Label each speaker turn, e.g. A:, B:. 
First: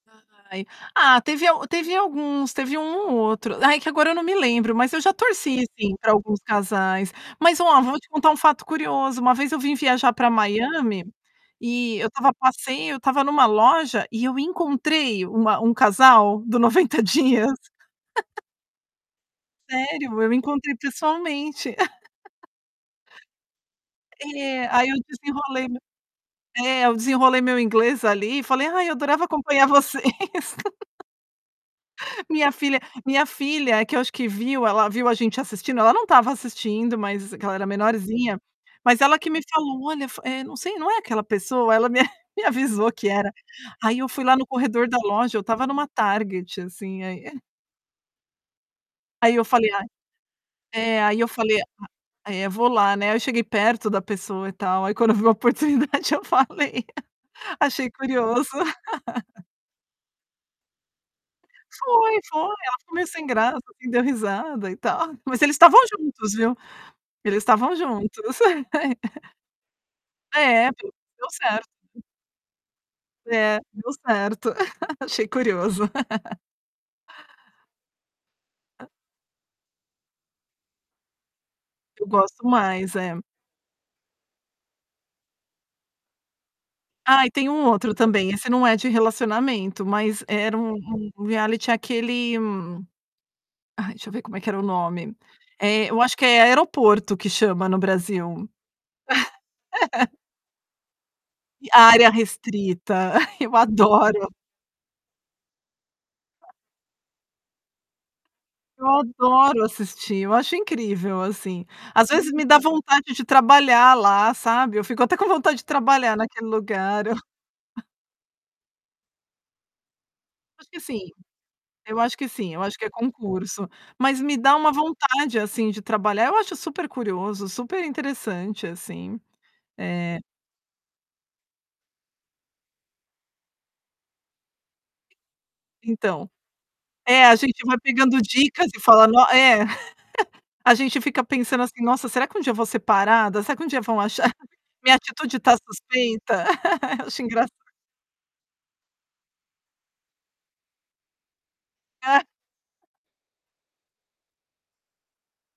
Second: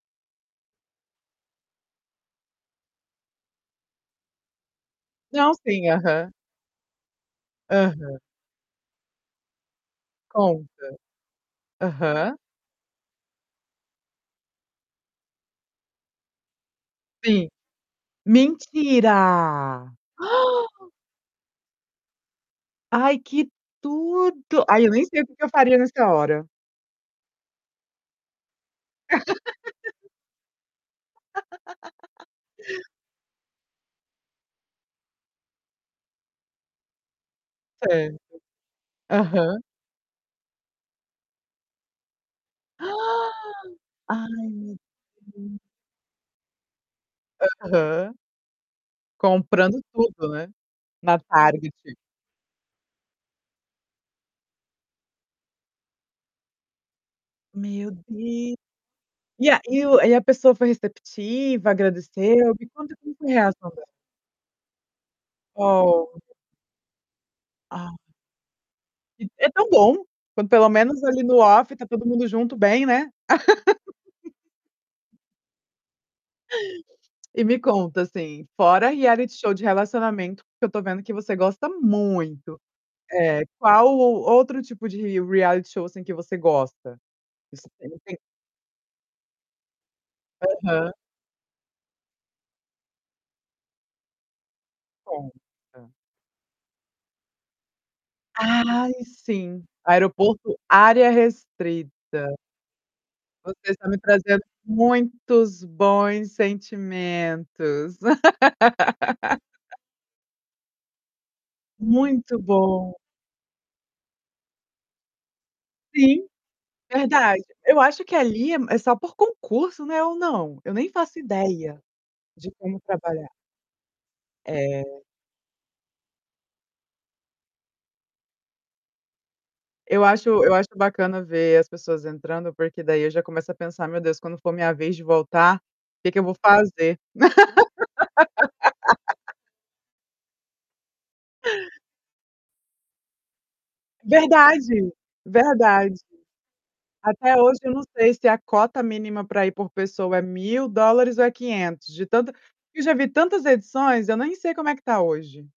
A: Ai. Ah, teve a teve alguns, teve um ou outro, ai que agora eu não me lembro, mas eu já
B: Não,
A: torci
B: sim,
A: sim pra
B: aham.
A: alguns casais. Mas ó, vou te
B: Aham.
A: contar um fato curioso, uma vez eu vim viajar pra
B: Conta.
A: Miami, e eu estava a
B: Aham.
A: passeio, eu estava numa loja e eu encontrei uma um casal do 90
B: Sim,
A: dias.
B: mentira!
A: Sério! Eu encontrei pessoalmente.
B: Ai, que tudo!
A: É,
B: Ai,
A: aí
B: eu
A: eu
B: nem sei o que que eu
A: desenrolei
B: faria
A: meu
B: nessa hora.
A: é, eu desenrolei meu inglês ali e falei: "Ai eu adorava acompanhar vocês". Minha filha minha filha é que eu acho que viu. Ela viu a gente assistindo, ela não estava assistindo, mas que ela era
B: Certo.
A: menorzinha. Mas ela que me
B: Aham.
A: falou "Olha, fo eh, não sei, não é aquela pessoa?". Ela me me avisou que era. Aí, eu fui
B: Ai,
A: lá no
B: meu
A: corredor da loja, eu
B: Deus.
A: tava numa Target, assim, aí, eh
B: Aham.
A: Aí, eu falei:
B: Comprando
A: "A".
B: tudo, né,
A: É, aí
B: na
A: eu falei:
B: Target
A: "A eh, vou lá, né". Eu cheguei perto da pessoa e tal, aí quando eu vi a oportunidade eu falei. Achei
B: Meu
A: curioso.
B: Deus! E a e o e a pessoa foi receptiva?
A: Foi
B: Agradeceu?
A: foi,
B: Me
A: ela ficou
B: conta
A: meio
B: como que
A: sem
B: foi a
A: graça,
B: reação dela.
A: assim, deu risada e tal, mas eles estavam
B: Ó.
A: juntos, viu. Eles estavam
B: Ah.
A: juntos. ai, ai
B: E, é tão bom. Quando pelo
A: É, deu
B: menos ali
A: deu
B: no
A: certo.
B: off tá todo mundo junto bem, né.
A: É, deu certo, achei curioso.
B: E me conta assim, fora reality show de relacionamento que eu tô vendo que você gosta
A: Eu gosto
B: muito,
A: mais, eh
B: eh, qual o outro tipo de reality show assim, que você gosta?
A: Ah e tem um
B: Isso você
A: outro
B: não tem.
A: também, esse não é de relacionamento, mas era um
B: Aham.
A: um reality, aquele, hum ai, deixa eu ver como é que era o nome, eh,
B: Conta.
A: eu acho que é é Aeroporto que chama no Brasil.
B: Ai, sim, Aeroporto área
A: Área
B: restrita.
A: restrita, eu
B: Você está me
A: adoro.
B: trazendo muitos bons sentimentos.
A: Eu adoro assistir, eu acho incrível assim. Às vezes
B: Muito
A: me dá
B: bom!
A: vontade de trabalhar lá, sabe. Eu fico até com vontade de trabalhar
B: Sim,
A: naquele lugar.
B: verdade. Eu acho que ali é só por concurso, né ou não?
A: Acho
B: Eu
A: que
B: nem
A: sim,
B: faço ideia
A: eu acho que
B: de
A: sim, eu acho
B: como
A: que é
B: trabalhar.
A: concurso, mas me dá uma
B: É.
A: vontade assim, de trabalhar eu acho super curioso, super interessante assim,
B: Eu
A: é
B: acho eu acho bacana ver as pessoas entrando porque daí eu já começo a pensar: "Meu Deus quando for minha vez de voltar, o que que eu
A: Então.
B: vou fazer?".
A: É, a gente vai pegando dicas e fala: "No". É A gente fica pensando assim: "Nossa será que um dia vou ser parada? Será que um dia vão achar?
B: Verdade,
A: Minha atitude tá
B: verdade.
A: suspeita?". Acho
B: Até
A: engraça
B: hoje eu não sei se a cota mínima pra ir por pessoa é $1000 ou é $500 de
A: Ah
B: tanta Eu já vi tantas edições, eu nem sei como é que tá hoje.